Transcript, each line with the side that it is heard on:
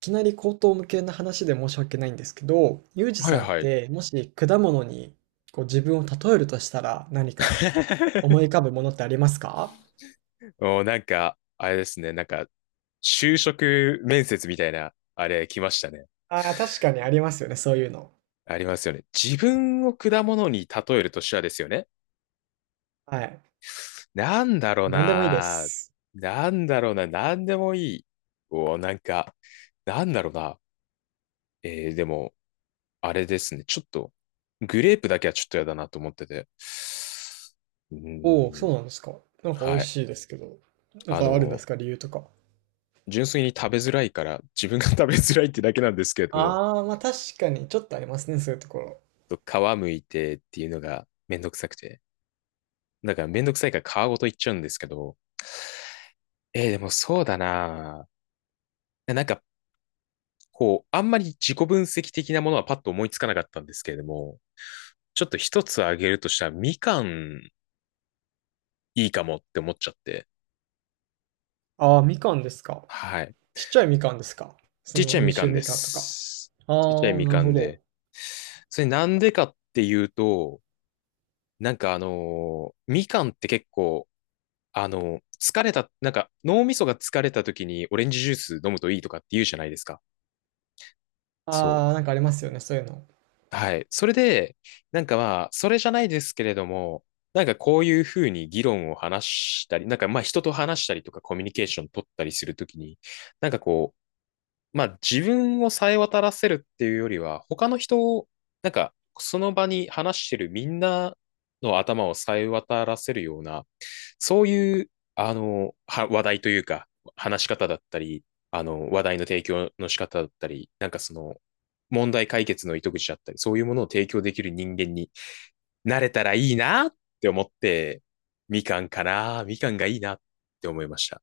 right: きなり口頭無けな話で申し訳ないんですけど、ユージ
left: はい
right: さんっ
left: はい。
right: てもし果物にこう自分を例えるとしたら何か思い 浮かぶものってありますか？
left: もうなんか、あれですね。就職面接みたいな、あれ来ましたね。
right: ああー、確かにありますよね、そういうの。
left: ありますよね。自分を果物に例えるとしたらですよね。
right: はい。
left: なんだろう
right: 何でもいいで
left: な。
right: す。
left: なんだろうな。なんでもいい。おなんか、なんだろうな。でも、あれですね。ちょっと、グレープだけはちょっとやだなと思ってて。う
right: おお、
left: ーん、
right: そうなんですか。なんか美味
left: はい。
right: しいですけど。なん
left: あ
right: かあるんで
left: の、
right: すか、理由とか。
left: 純粋に食べづらいから、自分が食べづらいってだけなんですけれども、
right: ああ、まあ確かにちょっとありますね、そういうところ。
left: と皮むいてっていうのがめんどくさくて。だからめんどくさいから皮ごといっちゃうんですけど、でもそうだなぁなんか、こう、あんまり自己分析的なものはパッと思いつかなかったんですけれども、ちょっと一つあげるとしたら、みかんいいかもって思っちゃって。
right: ああ、みかんですか。
left: はい。
right: ちっちゃいみかんですか。そ
left: ちっ
right: の
left: ちゃい
right: 温
left: みか
right: 州
left: んで
right: みかんとか。
left: す。
right: あ
left: ちっちゃい
right: あ、
left: み
right: なる
left: か
right: ほ
left: ん
right: ど。
left: で。それなんでかっていうと、みかんって結構あの、疲れた、なんか脳みそが疲れた時にオレンジジュース飲むといいとかって言うじゃないですか。そ
right: ああ、
left: う。
right: なんかありますよね、そういうの。
left: はい。それで、それじゃないですけれども、なんかこういうふうに議論を話したり、なんかまあ人と話したりとかコミュニケーション取ったりするときに、なんかこう、まあ自分をさえ渡らせるっていうよりは、他の人を、なんかその場に話してるみんなの頭をさえ渡らせるような、そういう、話題というか、話し方だったり、あの、話題の提供の仕方だったり、問題解決の糸口だったり、そういうものを提供できる人間になれたらいいなって思って、みかんかな、みかんがいいなって思いました。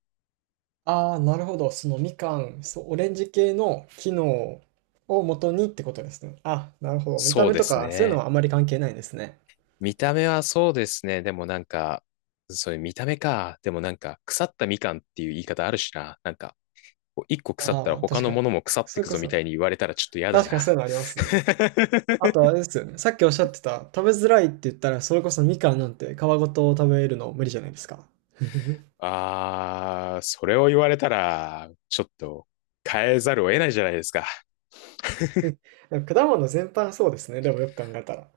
right: ああ、なるほど。そのみかん、そう、オレンジ系の機能を元にってことですね。あ、なるほど。見た
left: そう
right: 目
left: で
right: と
left: す
right: か、そういうの
left: ね。
right: はあまり関係ないですね。
left: 見た目はそうですね。でもなんか、そういう見た目か。でもなんか、腐ったみかんっていう言い方あるしな。なんか、こう一個腐ったら
right: ああ、
left: 他
right: 確
left: の
right: か
left: も
right: に。
left: のも腐って
right: それ
left: く
right: こ
left: ぞみ
right: そ、
left: たいに言われたらちょっと嫌だ
right: 確かに
left: な。
right: そういうのありますね。あとあ れですよね。さっきおっしゃってた、食べづらいって言ったら、それこそみかんなんて皮ごと食べるの無理じゃないですか。
left: あー、それを言われたら、ちょっと変えざるを得ないじゃないですか。
right: でも果物全般そうですね。でもよく考えたら。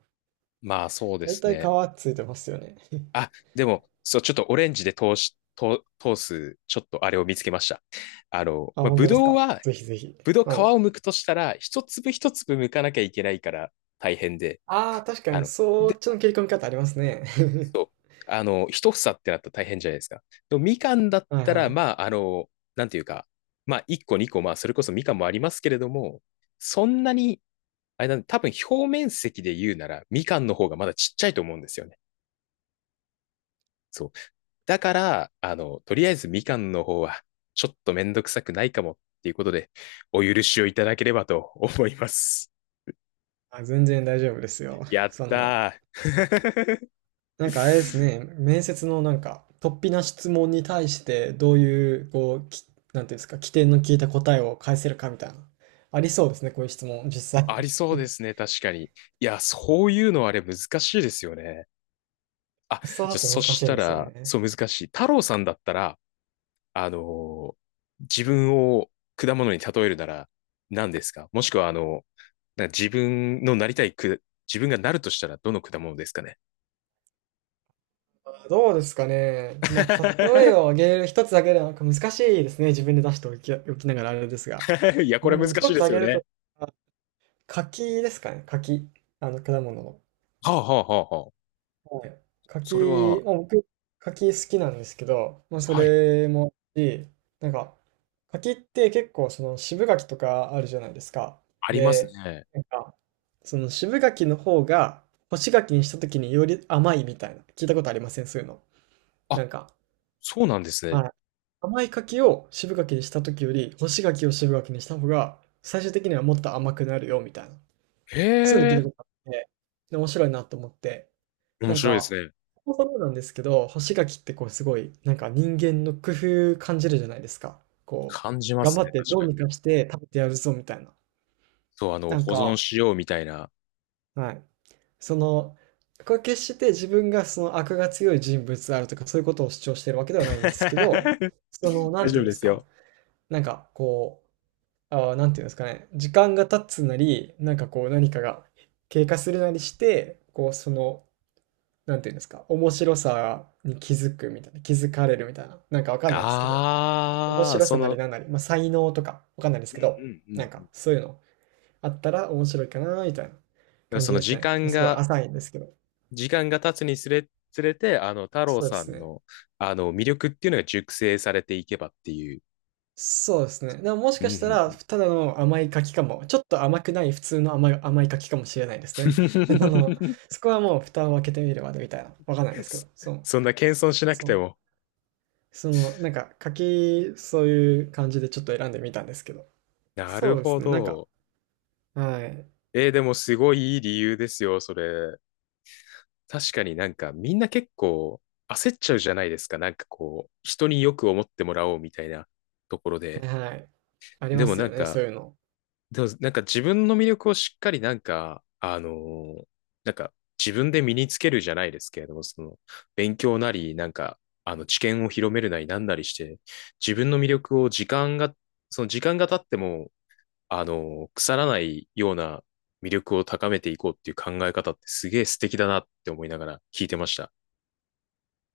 left: まあそうで
right: 大
left: す
right: 体皮
left: ね。
right: ついてますよね。
left: あ、でも、そう、ちょっとオレンジで通し、通通す、ちょっとあれを見つけました。
right: あ、本
left: ぶ
right: 当です
left: どう
right: か。
left: は
right: ぜひぜひ。
left: ぶどう
right: は
left: 皮
right: い。
left: を剥くとしたら、一粒一粒剥かなきゃいけないから大変で、
right: ああ、確か
left: あ
right: に、
left: の、
right: そ
left: で、
right: っちの切り込み方ありますね。
left: そ う、あの、一房ってなったら大変じゃないですか。でもみかんだっ
right: はい
left: たら、
right: はい。
left: まあ、あの、なんていうか、まあ、一個二個、まあ、それこそみかんもありますけれども、そんなに、あれなんで多分表面積で言うなら、みかんの方がまだちっちゃいと思うんですよね。そう。だから、あの、とりあえずみかんの方は、ちょっとめんどくさくないかもっていうことで、お許しをいただければと思います。
right: あ、全然大丈夫ですよ。
left: や っ
right: そんな。
left: たー。
right: なんかあれですね、面接のなんか、突飛な質問に対して、どういう、こう、き、なんていうんですか、起点の効いた答えを返せるかみたいな。ありそうですね、こういう質問、実際。
left: ありそうですね、確かに。いや、そういうのあれ難しいですよね。あ、
right: そう
left: じゃ
right: だ
left: あ、
right: と
left: そ
right: 難し
left: し
right: い
left: た
right: ですよ
left: ら、そ
right: ね。
left: う難しい。太郎さんだったら、あのー自分を果物に例えるなら何ですか。もしくは、自分のなりたいく、自分がなるとしたらどの果物ですかね？
right: どうですかね。まあ、例えを挙 げる一つだけでなんか難しいですね。自分で出しておき、おきながらあれですが。
left: いや、こ
right: う
left: れ難
right: ん、一
left: しい
right: つ
left: で
right: 挙
left: すよ
right: げる
left: ね。
right: と、柿ですかね、柿。あの、果物の。
left: はあ、はあ、はあ、はあ。
right: はい。
left: それ
right: 柿、
left: は、
right: まあ、僕、柿好きなんですけど、まあ、そ
left: はい、
right: れもあるし、なんか、柿って結構、その渋柿とかあるじゃないですか。
left: あります
right: で、
left: ね。
right: なんか、その渋柿の方が、干し柿にした時により甘いみたいな、聞いたことありませんそういうの。
left: あ、
right: なんか、
left: そうなんですね。
right: はい。甘い柿を渋柿にした時より、干し柿を渋柿にした方が、最終的にはもっと甘くなるよ、みたいな。そういうの
left: へ
right: 聞い
left: え、
right: たことあって、で面白いなと思って、
left: 面
right: なん
left: 白いです
right: か、
left: ね。
right: そもそもなんですけど、干し柿ってこうすごい、なんか人間の工夫感じるじゃないですか。こう、
left: 感じま
right: 頑
left: す
right: 張
left: ね、
right: って
left: 確
right: どう
left: か
right: に
left: に。
right: かして食べてやるぞみたいな。
left: そう、あの、
right: なん
left: 保存
right: か、
left: しようみたいな。
right: はい。その、これ決して自分がその悪が強い人物であるとかそういうことを主張してるわけではないんですけ ど、その、な
left: 大
right: んて
left: 丈
right: い
left: 夫
right: うんで
left: で
right: す
left: す
right: か、
left: よ。
right: なんかこう、ああ、なんていうんですかね、時間が経つなり、なんかこう何かが経過するなりして、こうそのなんていうんですか、面白さに気づくみたいな、気づかれるみたいな、なんかわかんないですけど、面
left: ああ、
right: 白さ
left: そ
right: なり
left: の、
right: なんなり、まあ、才能とかわかんないです
left: うん
right: け
left: う
right: ど、
left: んう
right: なん
left: んうん。だ
right: か
left: か
right: そういうのあったら面白いかなみたいな
left: ら
right: 感
left: そ
right: じ
left: の
right: です
left: 時
right: ね。
left: 間
right: すごい
left: が、
right: 浅いんですけど。
left: 時間が経つにつれ、つれて、あの、太郎
right: そうで
left: さ
right: す
left: ん
right: ね。
left: の、あの、魅力っていうのが熟成されていけばっていう。
right: そうですね。でももし
left: う
right: かした
left: んう
right: ら、
left: ん
right: ただの甘い柿かも、ちょっと甘くない普通の甘い、甘い柿かもしれないですね。あの、そこはもう蓋を開けてみるまでみたいな、わかんないですけ
left: そ
right: ど、そう、
left: そんな謙遜しなく
right: そ
left: て
right: う、
left: も。
right: その、なんか柿、そういう感じでちょっと選んでみたんですけど。
left: な
right: そ
left: る
right: うで
left: ほ
right: すね、なんか、
left: ど。
right: はい。
left: えーでもすごいいい理由ですよ、それ。確かになんかみんな結構焦っちゃうじゃないですか。なんかこう、人によく思ってもらおうみたいなところ
right: は
left: で。
right: いはい。あり
left: で
right: ま
left: も
right: す
left: な
right: よ
left: ん
right: ね、そ
left: か、
right: ういうの。
left: でもなんか自分の魅力をしっかりなんか、なんか自分で身につけるじゃないですけれども、その勉強なり、あの知見を広めるなりなんなりして、自分の魅力を時間が、その時間が経っても、あのー腐らないような魅力を高めていこうっていう考え方ってすげえ素敵だなって思いながら聞いてました。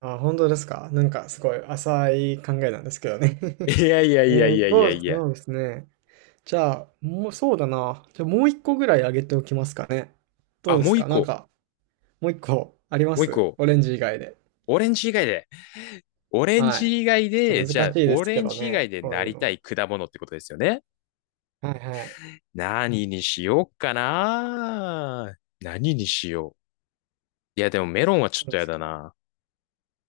right: あ、本当ですか。なんかすごい浅い考えなんですけどね。
left: いやいや いや
right: え
left: い
right: っと、
left: やい
right: ど
left: や
right: う
left: いや。
right: そうですね。じゃあ、もうそうだな。じゃあもう一個ぐらいあげておきますかね。どう
left: あ、
right: で
left: も
right: す
left: う一
right: かなん
left: 個、
right: か、もう一個ありま
left: もう一
right: す
left: 個。
right: オレンジ以外で？
left: オレンジ以外で。オレン
right: はい。
left: ジ以外
right: ちょ
left: で、
right: っと
left: じゃあ、
right: 難しいで
left: オ
right: すけ
left: レン
right: ど
left: ジ以外
right: ね、
left: で
right: こう
left: な
right: いう
left: りた
right: の。
left: い果物ってことですよね。
right: はいはい。
left: 何にしようかな。何にしよう。いや、でもメロンはちょっ
right: 何
left: と
right: で
left: や
right: す
left: だ
right: か？
left: な。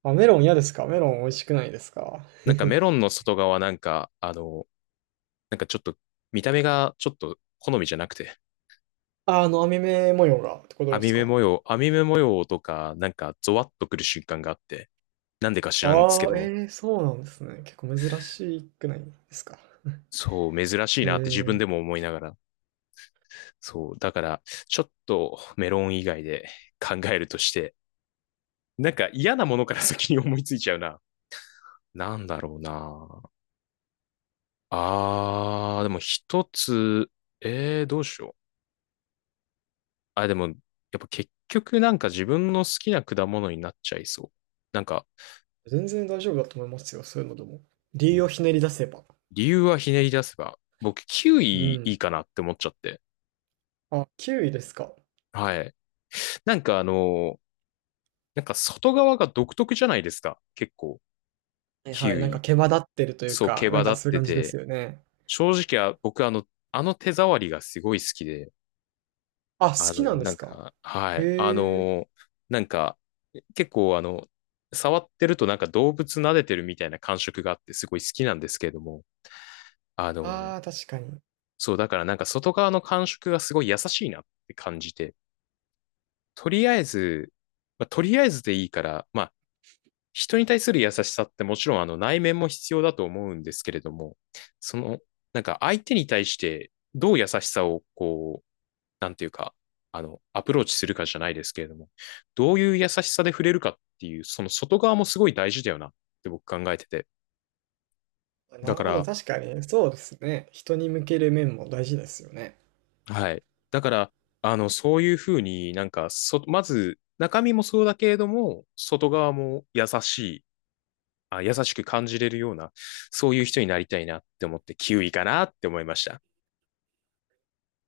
right: あ、メロン嫌ですか？メロン美味しくないですか？
left: メロンの外側なんか、あの、なんかちょっと見た目がちょっと好みじゃなくて、
right: あ、あの網目模様がってことですか？
left: 網目模様とか、なんかゾワッとくる瞬間があって、なんでか知らんですけ
right: あ
left: ど
right: あ、
left: も、
right: ええ、そうなんですね。結構珍しくないですか。
left: そう、珍しいなって自分で
right: え
left: も思いながら、そう、だから、ちょっとメロン以外で考えるとして、なんか嫌なものから先に思いついちゃうな。なんだろうな。あー、でも一つ、えー、どうしよう。あ、でも、やっぱ結局なんか自分の好きな果物になっちゃいそう。なんか、
right: え、全然大丈夫だと思いますよ、そういうのでも。
left: う
right: 理由を
left: ん
right: ひねり出せば。
left: 理由はひねり出せば、僕、キウ
right: う
left: イいい
right: ん。
left: かなって思っちゃって。
right: あ、キウイですか。
left: はい。なんかあの、なんか外側が独特じゃないですか。結構、
right: はい
left: キ
right: はい、
left: ウ
right: なんか
left: イ。
right: 毛羽立ってるという
left: そう、毛
right: か、な
left: 羽
right: んか
left: 立っ
right: そういう
left: て
right: 感じです
left: て、
right: よね。
left: 正直は僕あの、あの手触りがすごい好きで、
right: あ、好
left: あ
right: き
left: の、
right: なんで
left: なん
right: すか。
left: か、は
right: へ
left: い、あ
right: え。
left: の、なんか、結構あの、触ってるとなんか動物撫でてるみたいな感触があってすごい好きなんですけれども、あの、
right: ああ、確かに。
left: そう、だからなんか外側の感触がすごい優しいなって感じて、とりあえず、まあ、とりあえずでいいから、まあ、人に対する優しさってもちろんあの内面も必要だと思うんですけれども、その、なんか相手に対してどう優しさをこう、なんていうか、あの、アプローチするかじゃないですけれども、どういう優しさで触れるかっていう、その外側もすごい大事だよなって僕考えてて。だ
right: なる
left: か
right: ほど、
left: ら、
right: 確かに。そうですね。人に向ける面も大事ですよね。
left: はい。だから、あの、そういうふうになんか、そ、まず、中身もそうだけれども、外側も優しく感じれるような、そういう人になりたいなって思って、キウイかなって思いました。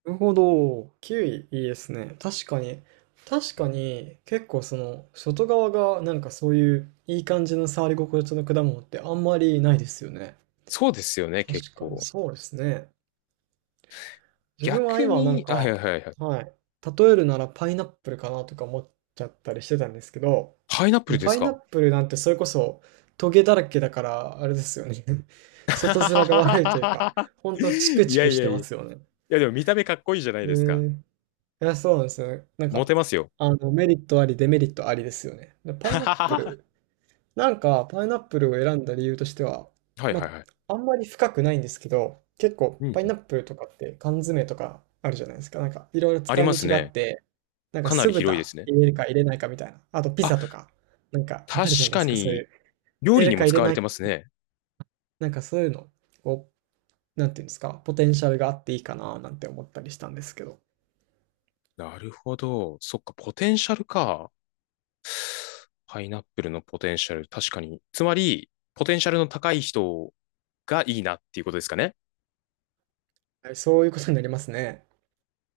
right: なるほど。キウイいいですね。確かに。確
left: う
right: か
left: ん
right: に、結構その、外側がなんかそういういい感じの触り心地の果物ってあんまりないですよね。
left: そうですよね、結
right: 確かに、
left: 構。
right: そうですね。自分は
left: 逆
right: 今なん
left: に、あ、はいは
right: か、
left: いはいはい。
right: はい。例えるならパイナップルかなとか思っちゃったりしてたんですけど、
left: パイナップ
right: も
left: ル
right: う
left: で
right: パ
left: す
right: イナッ
left: か？
right: プルなんてそれこそトゲだらけだから、あれですよね。外面が悪いというか、ほんとチク
left: い
right: チ
left: や
right: ク
left: い
right: し
left: や
right: て
left: いや
right: ま
left: い
right: すよね。
left: や、でも見た目かっこいいじゃない
right: え
left: ですか。
right: ーいや、そうなんですよね。なん
left: モ
right: か、
left: テますよ。
right: あの、メリットあり、デメリットありですよね。で、パイナップ ル、なんか、パイナップルを選んだ理由としては、
left: はい
right: ま
left: はいはい。
right: あ、あんまり深くないんですけど、結構、
left: う
right: パイナ
left: ん。
right: ップルとかって缶詰とかあるじゃないですか。なんか、いろいろ
left: あ
right: 使
left: りま
right: い
left: す
right: 道があっ
left: ね。
right: て、なんか、
left: かな
right: 酢
left: り広いで
right: 豚
left: すね。
right: 入れるか入れないかみたいな。あと、ピ
left: あ、
right: ザとか、なんか、あ
left: 確
right: るじゃないで
left: か
right: すか。そうい
left: に、
right: う、入
left: 料
right: れ
left: 理
right: る
left: に
right: か
left: も
right: 入
left: 使
right: れ
left: わ
right: な
left: れ
right: い、
left: てますね。
right: なんか、そういうの、こう、なんていうんですか、ポテンシャルがあっていいかな、なんて思ったりしたんですけど、
left: なるほど。そっか、ポテンシャルか。パイナップルのポテンシャル、確かに。つまり、ポテンシャルの高い人がいいなっていうことですかね。
right: はい、そういうことになりますね。